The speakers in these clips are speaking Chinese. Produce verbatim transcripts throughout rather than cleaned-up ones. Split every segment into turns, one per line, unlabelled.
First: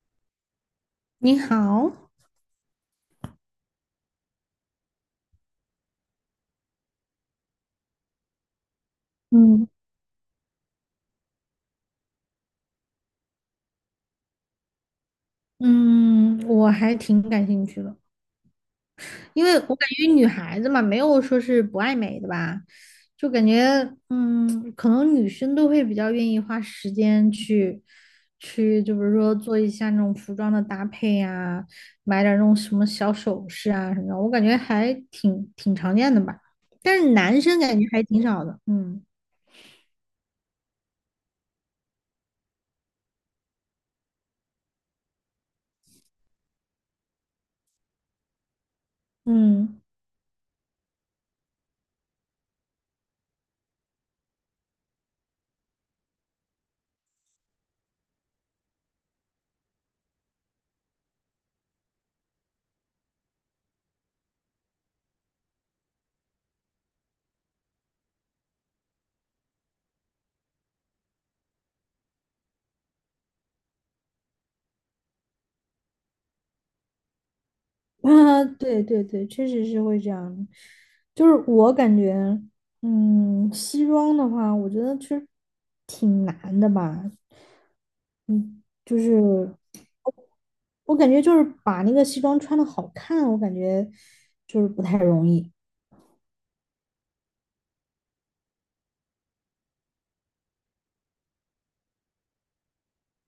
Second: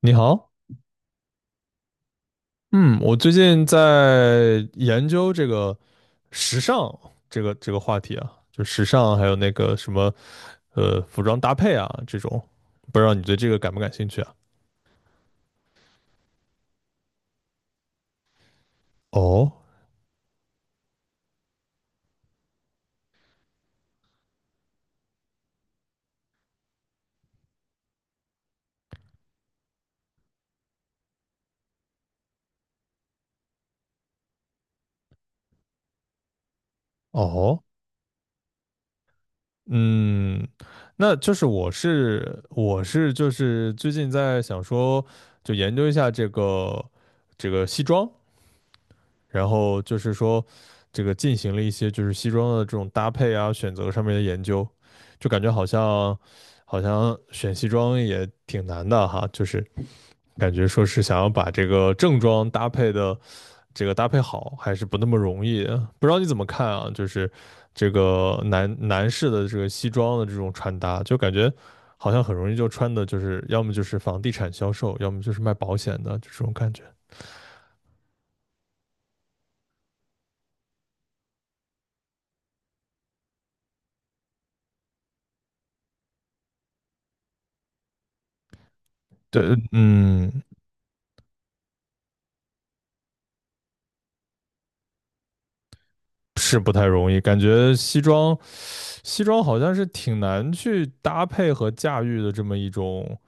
你好。
你好，
嗯，我最近在研究这个时尚这个这个话题啊，就时尚还有那
嗯
个什么呃服装搭配啊这种，不知道你对这个感不感兴趣啊？
嗯，我还挺感兴趣的，因为
哦
我感觉女孩子嘛，没有说是不爱美的吧，就感觉，嗯，可能女生都会比较愿意花时间去，去，就比如说做一下那种服装的搭配呀、买点儿那种什么小首饰啊什么的，我感觉还挺挺常见的吧，但是男生
哦，
感觉还挺少的，嗯
嗯，那就是我是我是就是最近在想说，就研究一下这个这个西装，然后
嗯。
就是说这个进行了一些就是西装的这种搭配啊选择上面的研究，就感觉好像好像选西装也挺难的哈，就是感觉说是想要把这个正装搭配的这个搭配好，还是不那么容易的，不知道你怎么看啊？就是这个男男士的这个西装的这种穿搭，就感觉。好像很容易就穿的，就是要么就是房地产销售，要么就是卖保险的，就这种感觉。
啊，对对对，确实是会这样的。就是我感觉，嗯，西装的话，我觉得其实挺难的吧。就
对，
是
嗯，
我感觉，就是把那个西装穿的好看，我感觉就是不太容易。
是不太容易，感觉西装，西装好像是挺难去搭配和驾驭的这么一种，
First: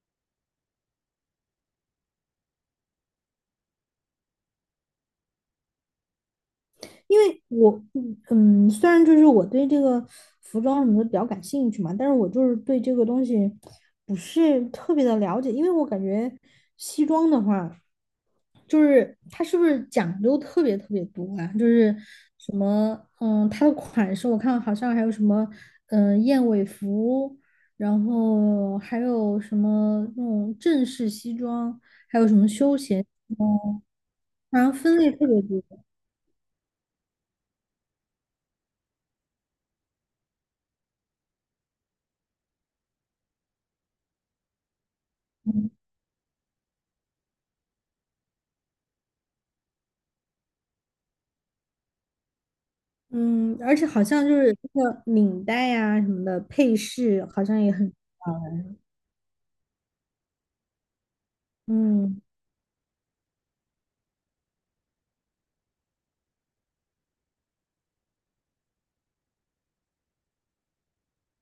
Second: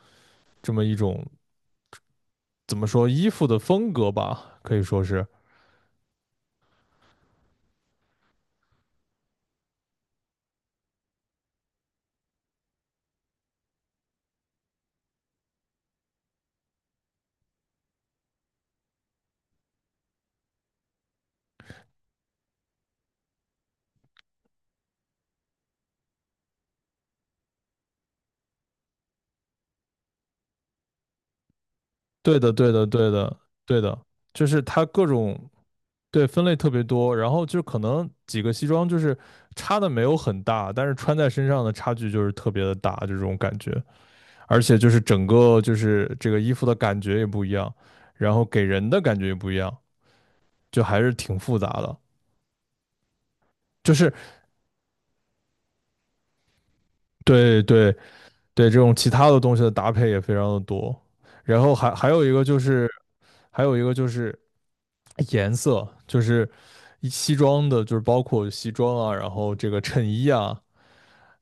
这么一种怎么说衣服的风格吧，可以说是
因为我嗯，嗯虽然就是我对这个服装什么的比较感兴趣嘛，但是我就是对这个东西不是特别的了解，因为我感觉西装的话，就是它是不是讲究特别特别多啊？就是什么嗯，它的款式我看好像还有什么嗯燕尾服，然后还有什么那种正式西装，还
对
有
的，对
休
的，
闲，
对的，对的，就
好
是
像
它
分
各
类特别
种
多。
对分类特别多，然后就可能几个西装就是差的没有很大，但是穿在身上的差距就是特别的大，就这种感觉，而且就是整个就是这个衣服的感觉也不一样，然后给人的感觉也不一样，就还是挺复杂的。
嗯，而且
就
好
是
像就是那个领带呀、什么的配饰，好像
对
也很
对对，这种其他的东西的搭配也非常的多。然后还还
嗯，
有一个就是，还有一个就是颜色，就是一西装的，就是包括西装啊，然后这个衬衣啊，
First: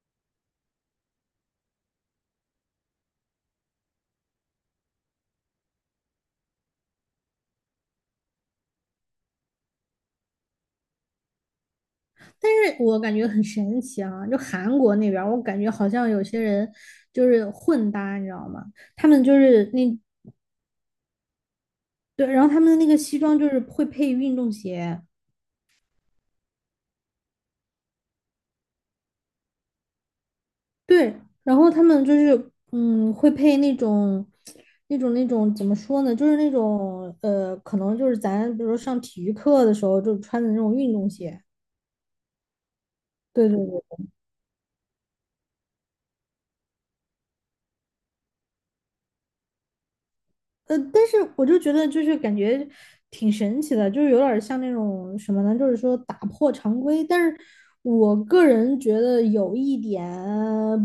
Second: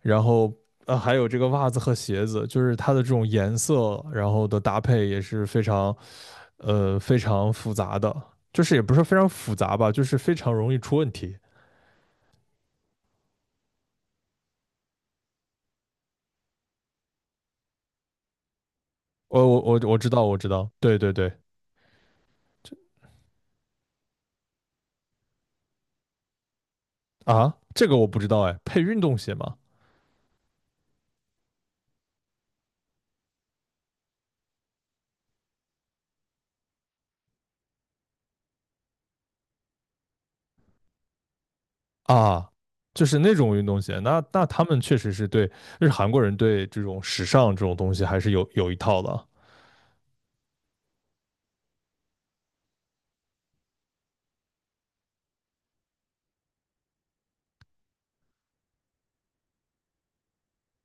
然后呃还有这个袜子和鞋子，就是它的这种颜色，然后的搭配也是非常，呃非常复杂的，就是也不是非常复杂吧，就是非常容易出问题。
但是我感觉很神奇啊，就韩国那边儿我感觉好像有些人就是混搭，你知道吗？他们就
我我
是
我
那
我知道我知道，对对对。
对，然后他们的那个西装就是会配运动鞋，
啊，这个我不知道哎，配运动鞋吗？
对，然后他们就是嗯会配那种那种那种怎么说呢，就是那种呃，可能就是咱比如说上体育课的时候就穿的那种运动鞋，
啊，就是那
对
种
对
运动
对。
鞋，那那他们确实是对，就是韩国人对这种时尚这种东西还是有有一套的。
呃，但是我就觉得就是感觉挺神奇的，就是有点像那种什么呢，就是说打破常规。但是我个人觉得有一点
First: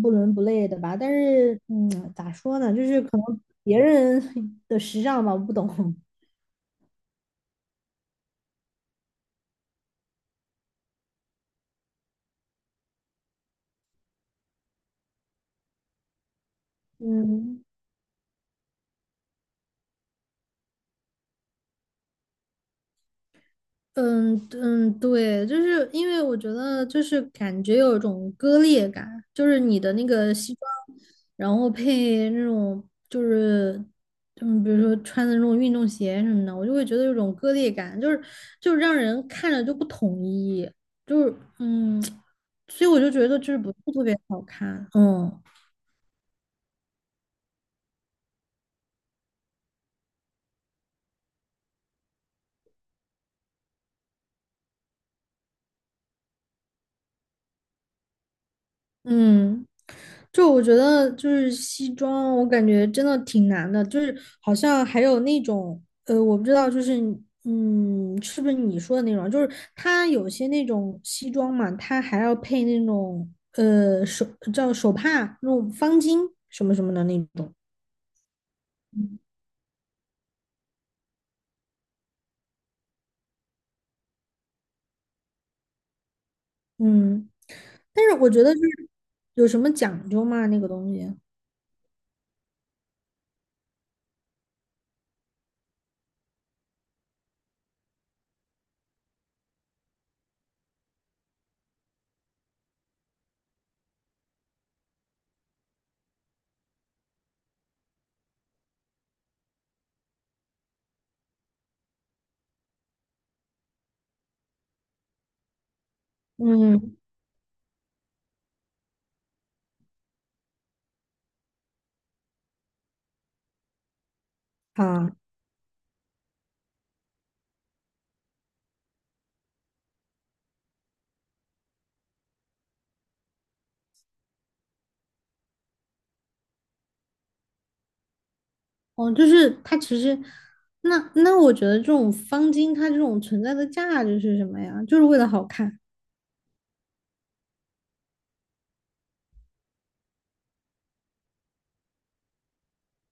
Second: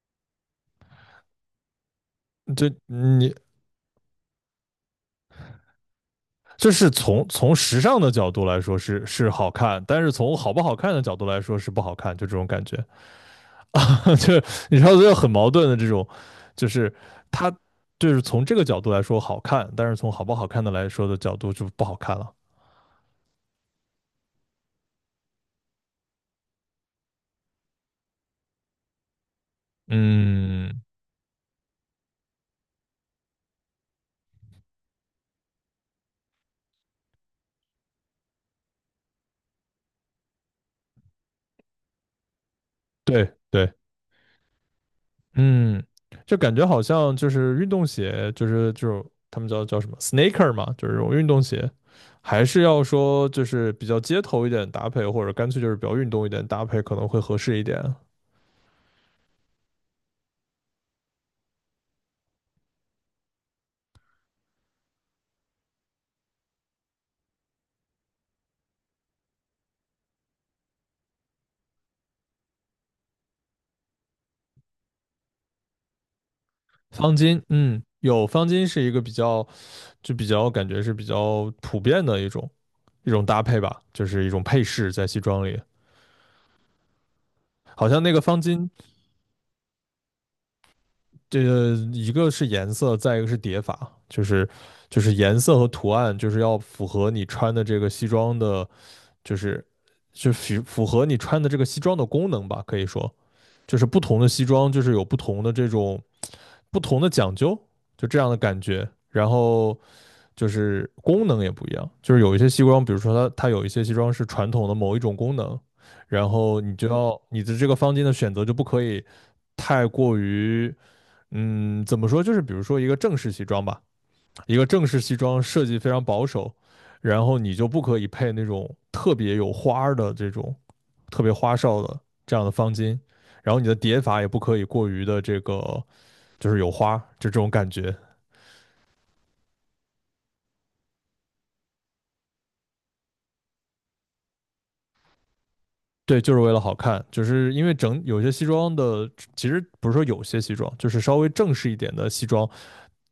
不伦不类的吧。但是嗯，咋说
这
呢，就是可
你
能别人 的时尚吧，我不懂。
就是从从时尚的角度来说是是好看，但是从好不好看的角度来说是不好看，就这种感觉。就你知道就很矛盾的这种，就是它
嗯。
就是从这个角度来说好看，但是从好不好看的来说的角度就不好看了。
嗯嗯，对，就是因为我觉得就是感觉有一种割裂感，就是你的那个西装，
嗯，
然后配那种就是嗯，比如说穿的那种运动鞋什么的，我就会觉得有种割裂感，就是就是让人看着就不统一，就是嗯，所以我就觉
对
得就是不
对，
是特别好看，嗯。
嗯，就感觉好像就是运动鞋，就是就他们叫叫什么 sneaker 嘛，就是这种运动鞋，还是要说就是比较街头一点搭配，或者干脆就是比较运动一点搭配可能会合适一点。
嗯，就我觉得就是西装，我感觉真的挺难的，就是好像还有那种呃，我不知道，就是嗯，是不是你说的那种？就是它有些那种西装嘛，它还要配那种呃手叫手帕那种方巾什么什么的
方
那
巾，
种。
嗯，有方巾是一个比较就比较感觉是比较普遍的一种一种搭配吧，就是一种配饰在西装里。
嗯，
好像
但
那
是
个
我
方
觉得就
巾，
是有什么讲究吗？那个东西？
这个一个是颜色，再一个是叠法，就是就是颜色和图案，就是要符合你穿的这个西装的，就是就符符合你穿的这个西装的功能吧，可以说就是不同的西装就是有不同的这种不同的讲究，就这样的感觉。然后就是功能也不一样，就是有一些西装，比如说它它有一些西装是传统的某一种功能，然后你就
嗯，
要你的这个方巾的选择就不可以太过于，嗯，怎么说？就是比如说一个正式西装吧，一个正式
好。
西装设计非常保守，然后你就不可以配那种特别有花儿的这种特别花哨的这样的方巾，然后你的叠法也不可以过于的这个就是有花，就这种感觉。
哦，就是它其实，那那我觉得这种方巾它这种存在的价值是什么呀？就是为了好看，
对，就是为了好看，就是因为整有些西装的，其实不是说有些西装，就是稍微正式一点的西装，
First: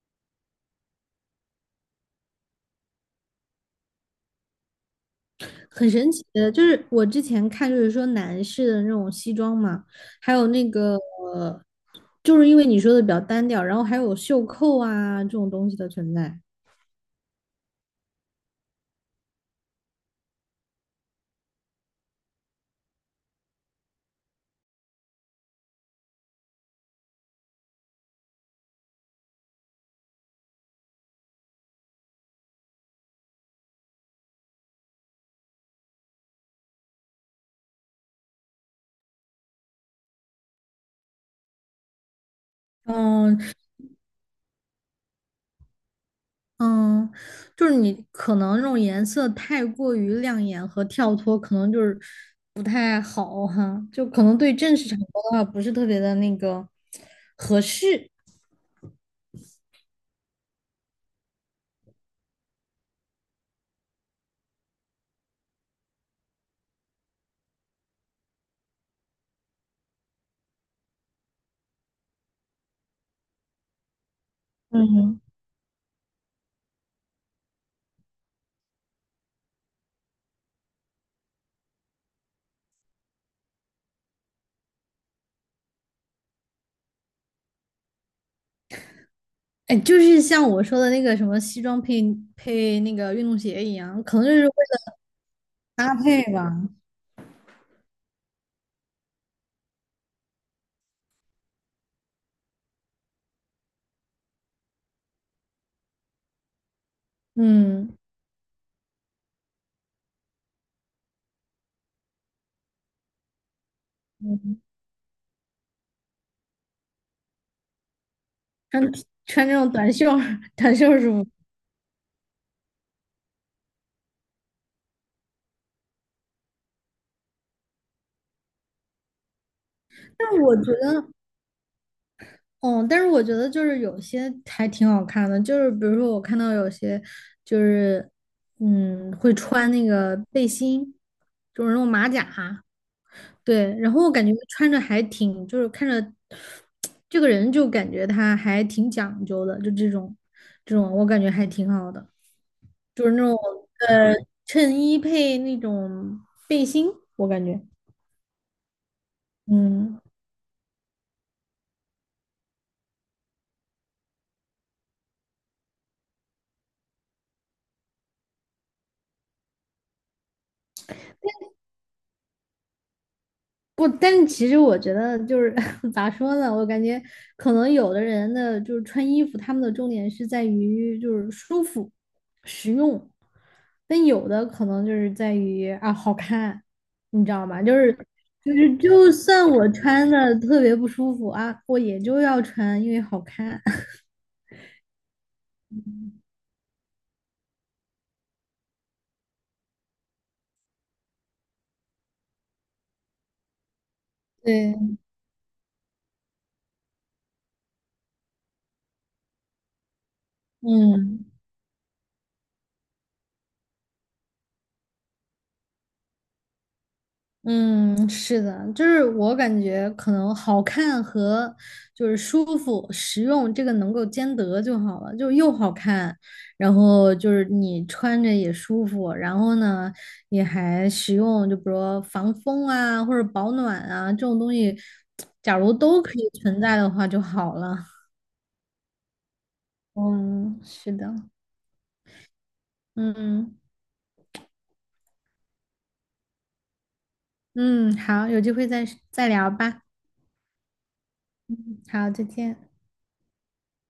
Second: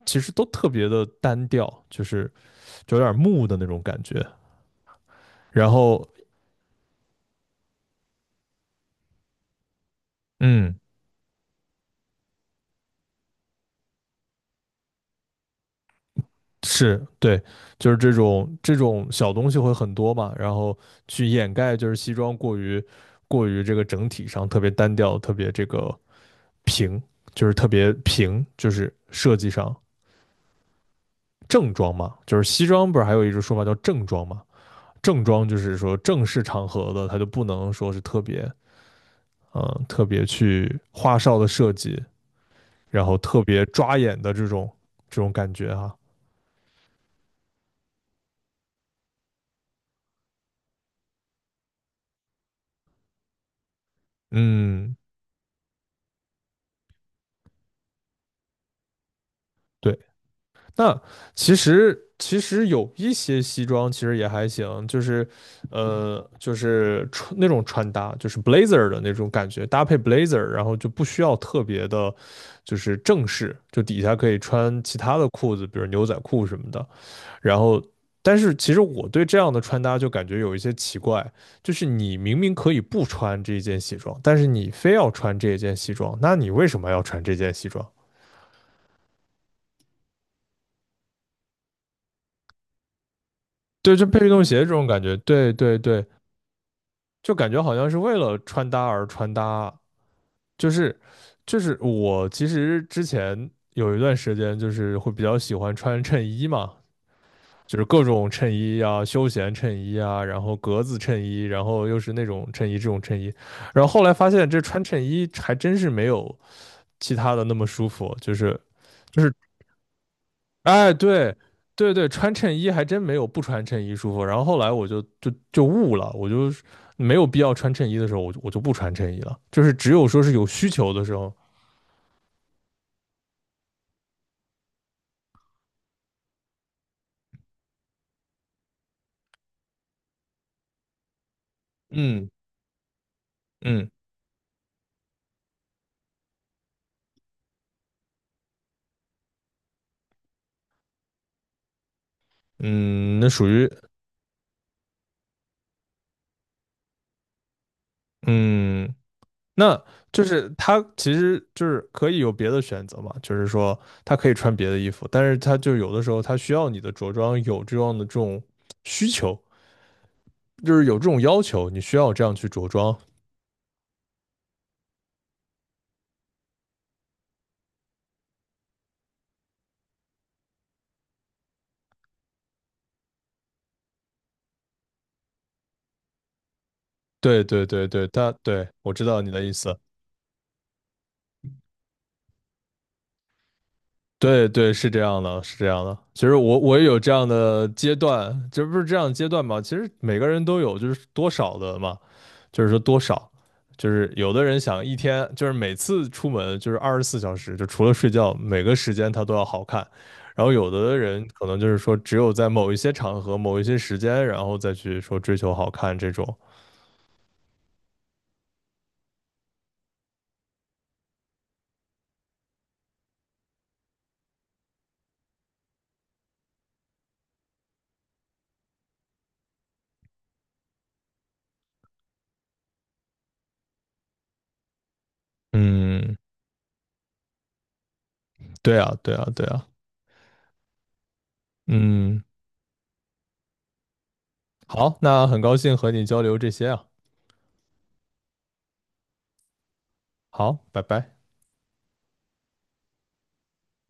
其实都特别的单调，就是就有点木的那种感觉。然
很
后，
神奇的。就是我之前看，就是说男士的那种西装嘛，还有那
嗯，
个，呃就是因为你说的比较单调，然后还有袖扣啊这种东西的存在。
是对，就是这种这种小东西会很多嘛，然后去掩盖就是西装过于过于这个整体上特别单调，特别这个平，就是特别平，就是设计上正装嘛，就是西装不是还有一种说法叫正装嘛，正装就是说正式场合的，它就不能说是特别嗯特别去花哨的设计，然后
嗯，
特别抓眼的这种这种感觉哈、
嗯，就是你可能这种颜色太过于亮眼和跳脱，可能就是不太好哈，就可能对正式
嗯，
场合的话不是特别的那个合适。
对。那其实其实有一些西装其实也还行，就是呃就是穿那种穿搭，就是 blazer 的那种感觉，搭配 blazer，然后就不需要特别的，就是正式，就底下可以穿其他
嗯，
的裤子，比如牛仔裤什么的。然后，但是其实我对这样的穿搭就感觉有一些奇怪，就是你明明可以不穿这一件西装，但是你非要穿这一件西装，那你为什么要穿这件西装？
哎，就是像我说的那个什么西装配配那个运动鞋一
对，
样，
就
可
配
能
运
就是
动
为
鞋这种
了
感觉，对对
搭
对。
配吧。
就感觉好像是为了穿搭而穿搭，就是就是我其实之前有一段时间就是会比较喜欢穿衬衣嘛，就是
嗯，
各种衬衣啊，休闲衬衣啊，然后格子衬衣，然后又是那种衬衣这种衬衣，然后后来发现
嗯
这穿衬衣还真是没有其他的那么舒服，就是
穿
就是
穿这种短袖儿 短袖
哎，
儿舒服。
对，对对，穿衬衣还真没有不穿衬衣舒服。然后后来我就就就悟了，我就是没有必要穿衬衣的时候，我就我就不穿衬衣了。就是只有说是
但
有
我
需
觉
求的
得
时候，
哦，但是我觉得就是有些还挺好看的，就是比如说我看到有些就是嗯会穿那个背心，就是那种马甲，
嗯
对，
嗯
然后我感觉穿着还挺就是看着这个人就感觉他还挺讲究的，就这种这种我感觉还挺好的，就是那
嗯，那
种
属于
呃衬衣配那种背心，我感觉
嗯，那
嗯。
就是他其实就是可以有别的选择嘛，就是说他可以穿别的衣服，但是他就有的时候他需要你的着装有这样的这种需求，就是有这种要求，你需要这样去着装。
不，但是其实我觉得就是 咋说呢，我感觉可能有的人的就是穿衣服，他们的重点是在于就是舒服、实用，但有的可能就是在于啊好看，你知
对
道吗？
对
就
对
是
对，他
就
对
是
我知
就
道你的
算
意
我
思。
穿的特别不舒服啊，我也就要穿，因为好看。
对对，是这样的，是这样的。其实我我也有这样的阶段，这不是这样的阶段嘛？其实每个人都有，就是多少的嘛，就是说多少，就是有的人想一
对，
天，就是每次出门就是二十四小时，就除了睡觉，每个时间他都要好看。然后有的人
嗯。
可能就是说，只有在某一些场合、某一些时间，然后再去说追求好看这种。
嗯，是的，就是我感觉可能好看和就是舒服、实用这个能够兼得就好了，就又好看，然后就是你穿着也舒服，然后呢也还实用，就比如说防风啊或者保暖啊这种东西，假如都可
嗯，
以存在的话就好了。
对啊，对啊，对啊。
嗯，是的，
嗯，
嗯
好，那很高兴和你交流这些啊。
嗯，好，有机会再再聊吧。
好，拜拜。
好，再见。